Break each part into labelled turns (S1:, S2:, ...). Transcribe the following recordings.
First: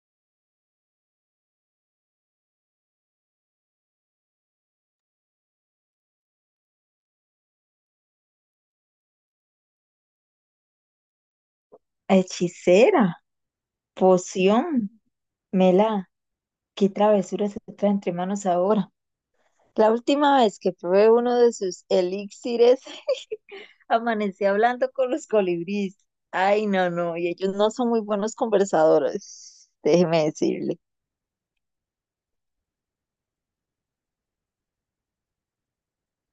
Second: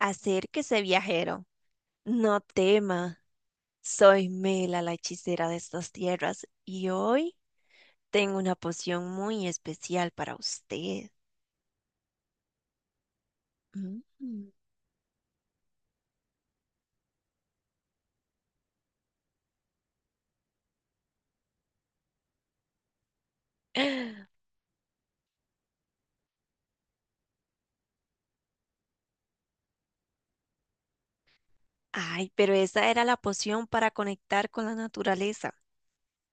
S1: Acérquese, viajero, no tema. Soy Mela, la hechicera de estas tierras, y hoy tengo una poción muy especial para usted.
S2: Hechicera,
S1: Mm.
S2: poción, mela, qué travesura se trae entre manos ahora. La última vez que probé uno de sus elixires, amanecí hablando con los colibríes. Ay, no, no, y ellos no son muy buenos conversadores, déjeme decirle.
S1: Ay, pero esa era la poción para conectar con la naturaleza.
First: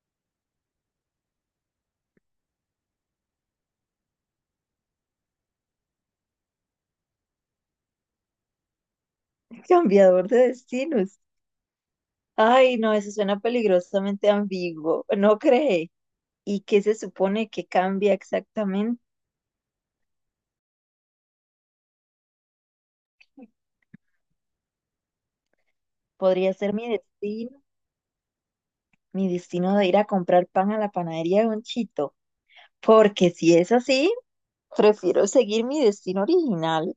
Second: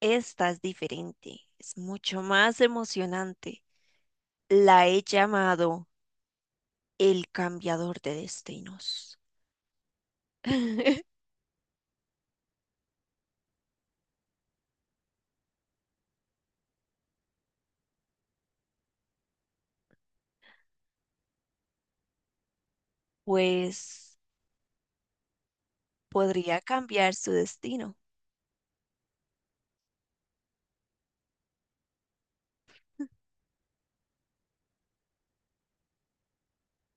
S1: Esta es diferente, es mucho más emocionante. La he llamado el cambiador de destinos.
S2: Cambiador de destinos. Ay, no, eso suena peligrosamente ambiguo, ¿no cree? ¿Y qué se supone que cambia exactamente?
S1: Pues
S2: Podría
S1: podría
S2: ser
S1: cambiar su destino.
S2: mi destino de ir a comprar pan a la panadería de un chito. Porque si es así, prefiero seguir mi destino original.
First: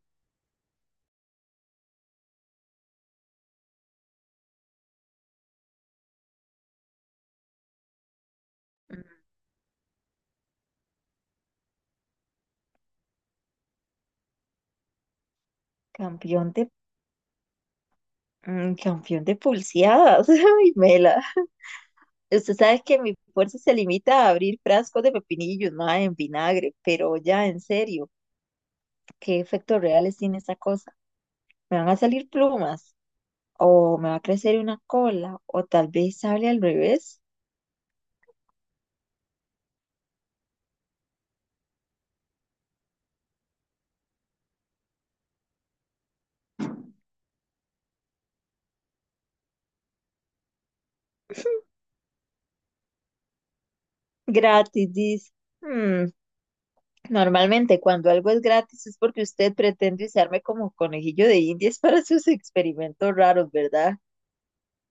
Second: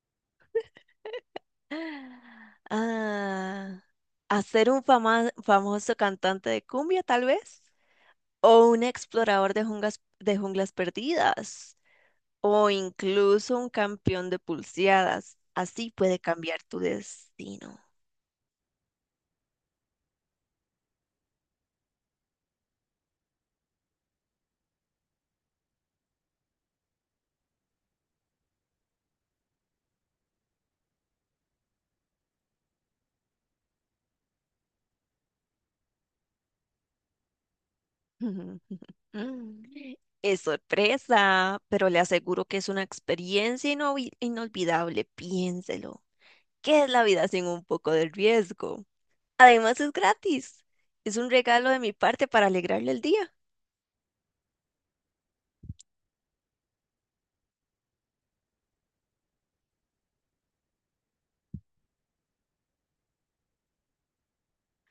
S1: Ah, ¿hacer un famoso cantante de cumbia, tal vez? ¿O un
S2: Mm,
S1: explorador de junglas perdidas? ¿O incluso un campeón de pulseadas? Así puede
S2: campeón
S1: cambiar
S2: de,
S1: tu destino.
S2: campeón de pulseadas. Ay, Mela. Usted sabe que mi fuerza se limita a abrir frascos de pepinillos, ma, en vinagre, pero ya en serio, ¿qué efectos reales tiene esa cosa? ¿Me van a salir plumas? ¿O me va a crecer una cola? ¿O tal vez sale al revés?
S1: Es sorpresa, pero le aseguro que es una experiencia inolvidable. Piénselo. ¿Qué es la vida sin un poco de riesgo? Además, es gratis. Es un regalo de mi parte para alegrarle el día.
S2: Gratis, dice. Mm, normalmente, cuando algo es gratis es porque usted pretende usarme como conejillo de indias para sus experimentos raros, ¿verdad?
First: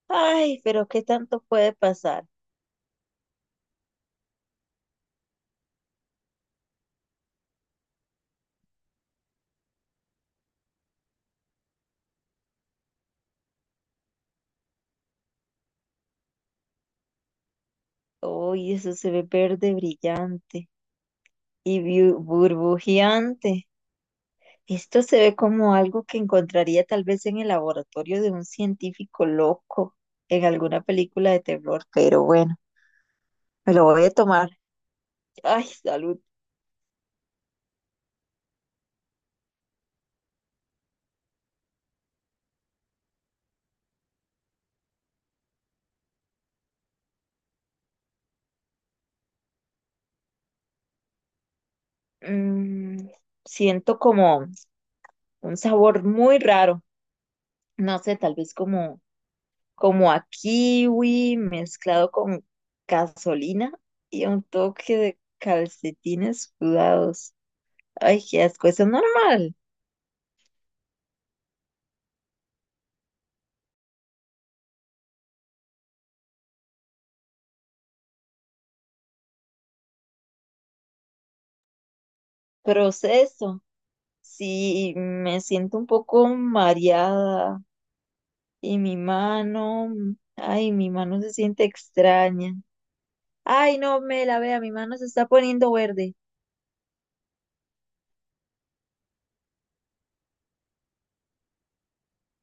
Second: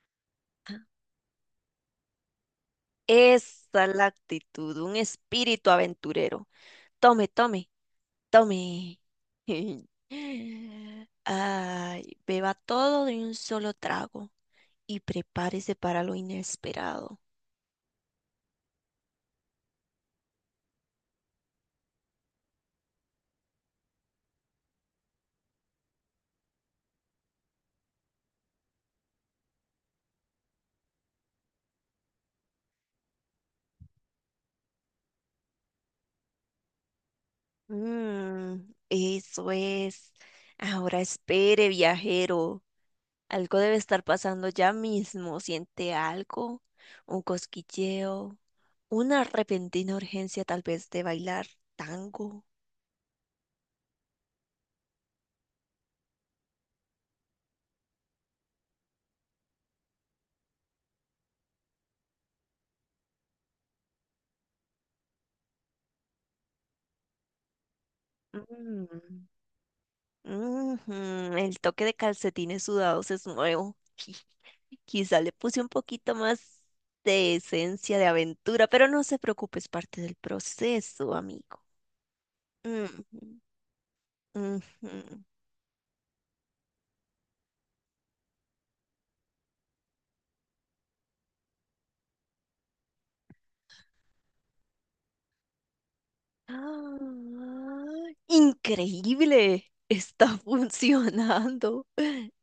S2: Ay, pero ¿qué tanto puede pasar?
S1: Esa es la actitud, un espíritu aventurero. Tome, tome, tome. Ay, beba todo de un solo trago y prepárese para lo inesperado.
S2: Uy, eso se ve verde brillante y burbujeante. Esto se ve como algo que encontraría tal vez en el laboratorio de un científico loco en alguna película de terror, pero bueno, me lo voy a tomar. Ay, salud.
S1: Mm, eso es. Ahora espere, viajero. Algo debe estar pasando ya mismo. ¿Siente algo? Un cosquilleo, una repentina urgencia tal vez de bailar tango.
S2: Mm, siento como un sabor muy raro. No sé, tal vez como, como a kiwi mezclado con gasolina y un toque de calcetines sudados. Ay, qué asco, eso es
S1: Mm.
S2: normal.
S1: Ujú. El toque de calcetines sudados es nuevo. Quizá le puse un poquito más de esencia de aventura, pero no se preocupe, es parte del proceso, amigo. Ujú,
S2: Proceso. Sí,
S1: ujú.
S2: me siento un poco mareada y mi mano, ay, mi mano se siente extraña. Ay, no me la vea, mi mano se está poniendo verde.
S1: ¡Ah! Increíble, está funcionando.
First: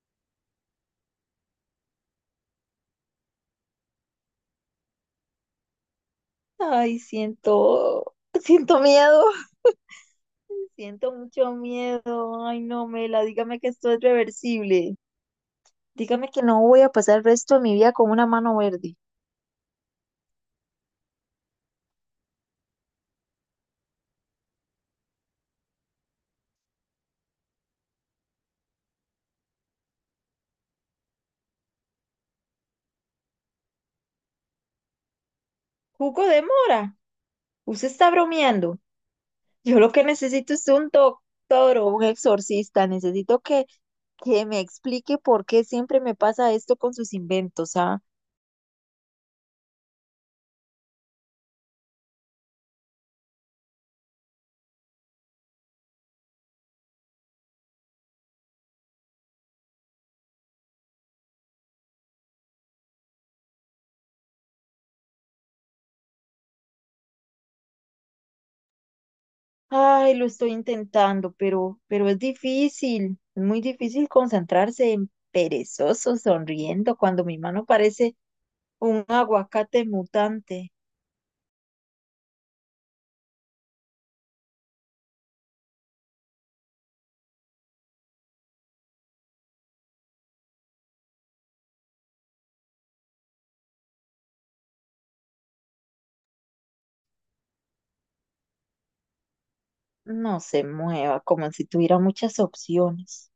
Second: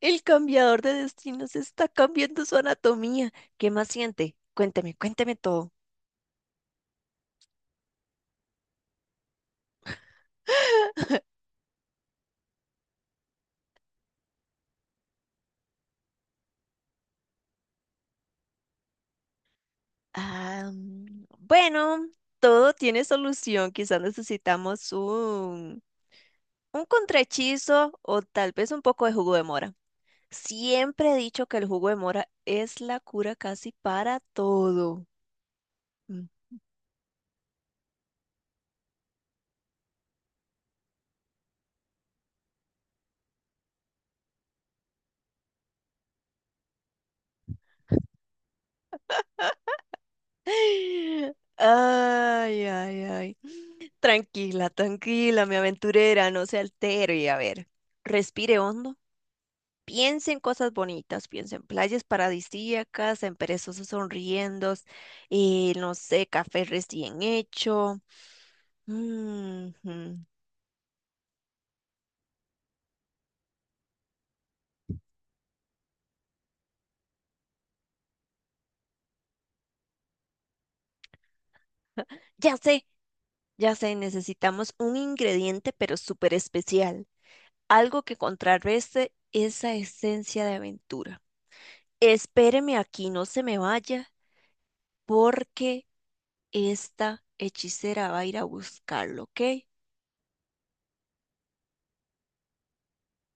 S1: El cambiador de destinos está cambiando su anatomía. ¿Qué más siente? Cuénteme, cuénteme todo.
S2: Ay, siento, siento miedo. Siento mucho miedo. Ay, no, Mela, dígame que esto es reversible. Dígame que no voy a pasar el resto de mi vida con una mano verde.
S1: Ah, bueno, todo tiene solución. Quizás necesitamos un contrahechizo o tal vez un poco de jugo de mora. Siempre he dicho que el jugo de mora es la cura casi para todo.
S2: Jugo
S1: Mm.
S2: de mora. Usted está bromeando. Yo lo que necesito es un doctor o un exorcista. Necesito que, me explique por qué siempre me pasa esto con sus inventos, ¿ah?
S1: Ay, ay, ay. Tranquila, tranquila, mi aventurera, no se altere. A ver, respire hondo. Piensa en cosas bonitas, piensa en playas paradisíacas, en perezosos sonriendo, no sé, café recién hecho.
S2: Ay,
S1: Ujú.
S2: lo estoy intentando, pero es difícil. Es muy difícil concentrarse en perezoso, sonriendo, cuando mi mano parece un aguacate mutante.
S1: Ya sé, ya sé, necesitamos un ingrediente pero súper especial, algo que contrarreste esa esencia de aventura. Espéreme aquí, no se me vaya, porque esta hechicera va a ir a buscarlo, ¿ok?
S2: No se mueva, como si tuviera muchas opciones.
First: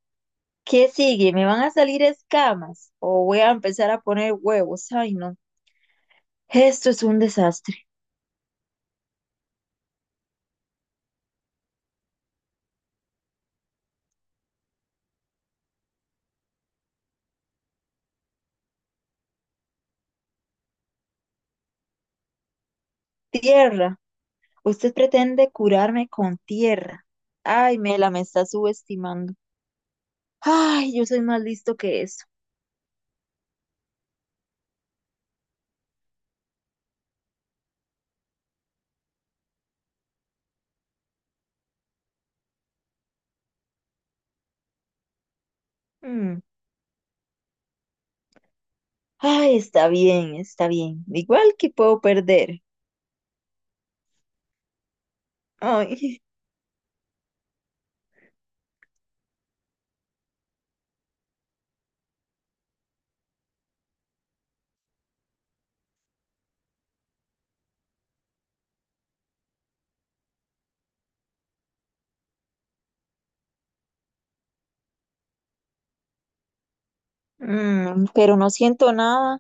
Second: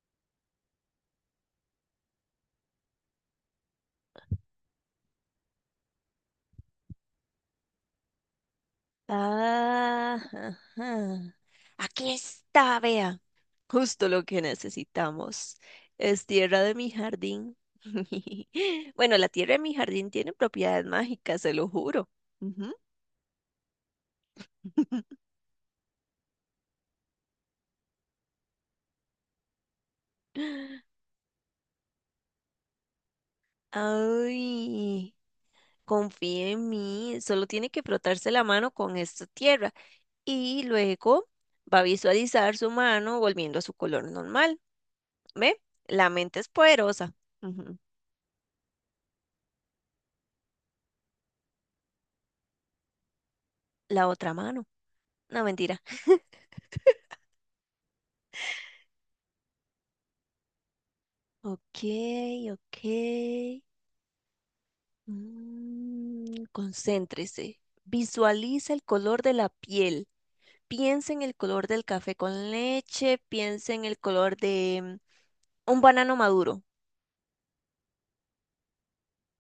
S2: ¿Qué sigue? ¿Me van a salir escamas? ¿O voy a empezar a poner huevos? Ay, no. Esto es un desastre.
S1: Ah, ajá. Aquí está, vea. Justo lo que necesitamos. Es tierra de mi jardín. Bueno, la tierra de mi jardín tiene propiedades mágicas, se lo juro. Ujú.
S2: Tierra. Usted pretende curarme con tierra. Ay, Mela, me está subestimando. Ay, yo soy más listo que eso.
S1: Ay, confía en mí. Solo tiene que frotarse la mano con esta tierra y luego va a visualizar su mano volviendo a su color normal. ¿Ve? La mente
S2: Mm.
S1: es poderosa. Ujú.
S2: Ay, está bien, está bien. Igual que puedo perder.
S1: La otra mano. No, mentira.
S2: Ay,
S1: Ok, ok. Mm, concéntrese. Visualiza el color de la piel. Piensa en el color del café con leche. Piensa en el color de un banano maduro.
S2: mm, pero no siento nada.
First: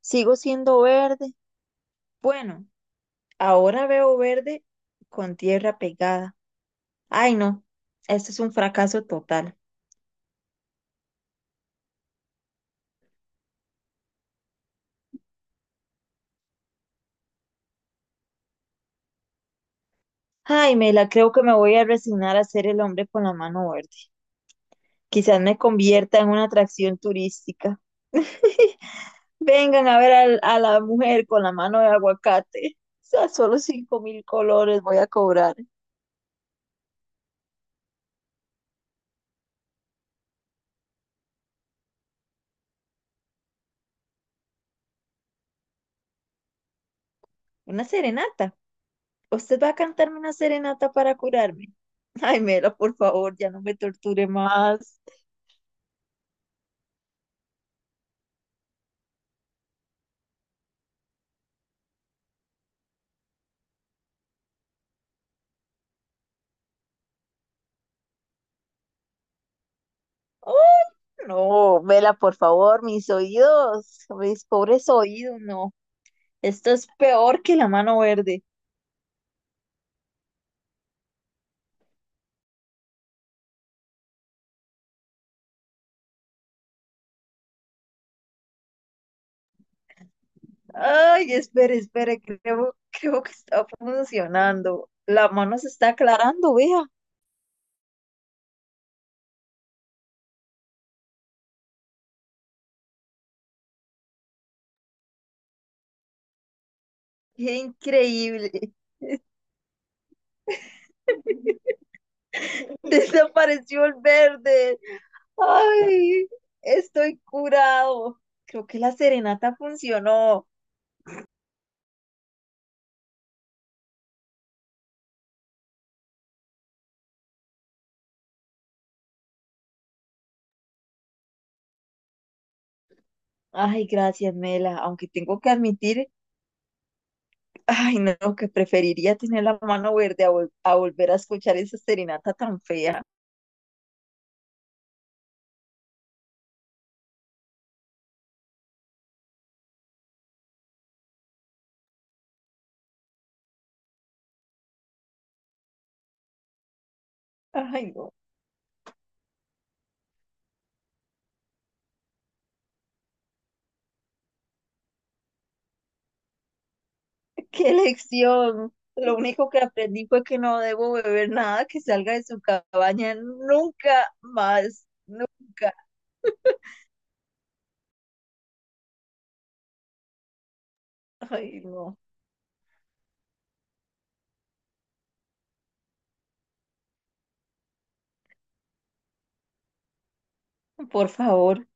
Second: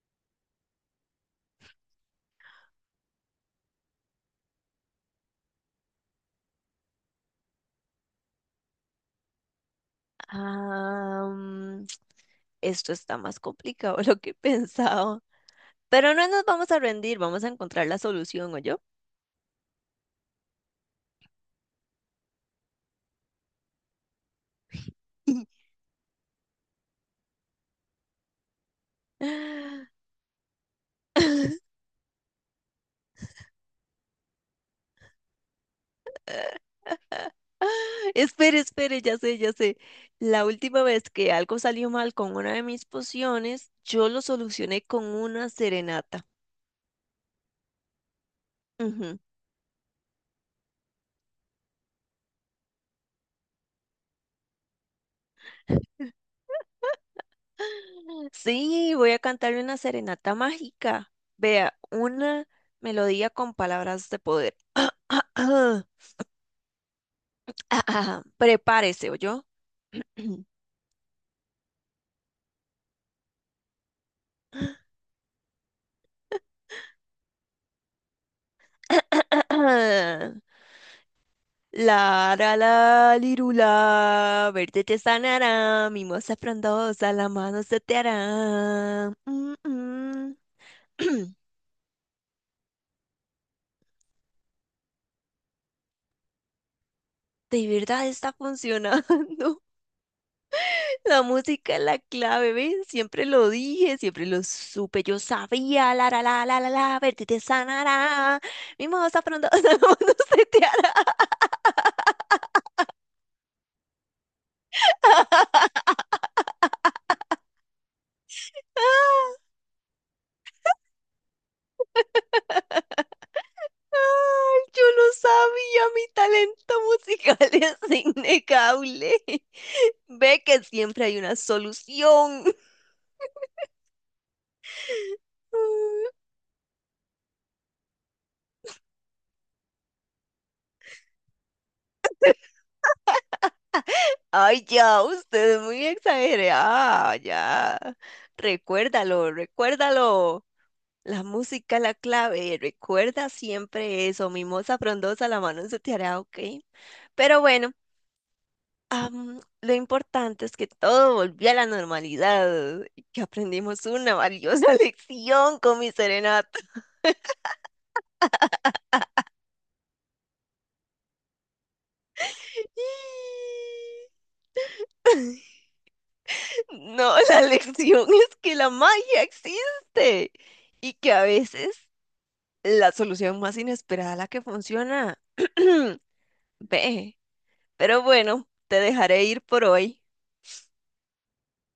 S2: Sigo siendo verde. Bueno, ahora veo verde con tierra pegada. Ay, no, esto es un fracaso total.
S1: Ah, esto está más complicado de lo que pensaba. Pero no nos vamos a rendir, vamos a encontrar la solución, ¿o yo?
S2: Ay, Mela, creo que me voy a resignar a ser el hombre con la mano verde. Quizás me convierta en una atracción turística. Vengan a ver a la mujer con la mano de aguacate. O sea, solo 5.000 colores voy a cobrar.
S1: Espere, espere, ya sé, ya sé. La última vez que algo salió mal con una de mis pociones, yo lo solucioné con una serenata.
S2: Una serenata.
S1: Ujú.
S2: ¿Usted va a cantarme una serenata para curarme? Ay, Mela, por favor, ya no me torture más.
S1: Sí, voy a cantarle una serenata mágica. Vea, una melodía con palabras de poder. Prepárese, ¿oyó?
S2: ¡Oh! No, Vela, por favor, mis oídos, mis pobres oídos, no. Esto es peor que la mano verde.
S1: La ra la lirula, verde te sanará, mimosa frondosa, la mano se te hará. Mm, mm.
S2: Ay, espere, espere, creo, que está funcionando. La mano se está aclarando, vea.
S1: De verdad está funcionando. La música es la clave, ¿ves? Siempre lo dije, siempre lo supe, yo sabía, la la la la la la, verte te
S2: Qué
S1: sanará,
S2: increíble.
S1: mi moza pronto no se te hará.
S2: Desapareció el verde. Ay, estoy curado. Creo que la serenata funcionó.
S1: Ay, yo lo sabía, mi talento musical es innegable. Ve que siempre hay una solución.
S2: Ay, gracias, Mela. Aunque tengo que admitir, ay, no, que preferiría tener la mano verde a, volver a escuchar esa serenata tan fea.
S1: Ay, ya, usted es muy exagerada, ya. Recuérdalo, recuérdalo. La música es la clave, recuerda siempre eso, mimosa frondosa, la mano en su tiara ok. Pero bueno,
S2: Ay, no,
S1: lo importante es que todo volvió a la normalidad y que aprendimos una valiosa lección con mi serenata.
S2: qué lección. Lo único que aprendí fue que no debo beber nada que salga de su cabaña nunca más, nunca.
S1: No, la lección es que la magia existe y que a
S2: Ay,
S1: veces
S2: no,
S1: la solución más inesperada es la que funciona. Ve, pero bueno, te dejaré ir por hoy.
S2: por favor.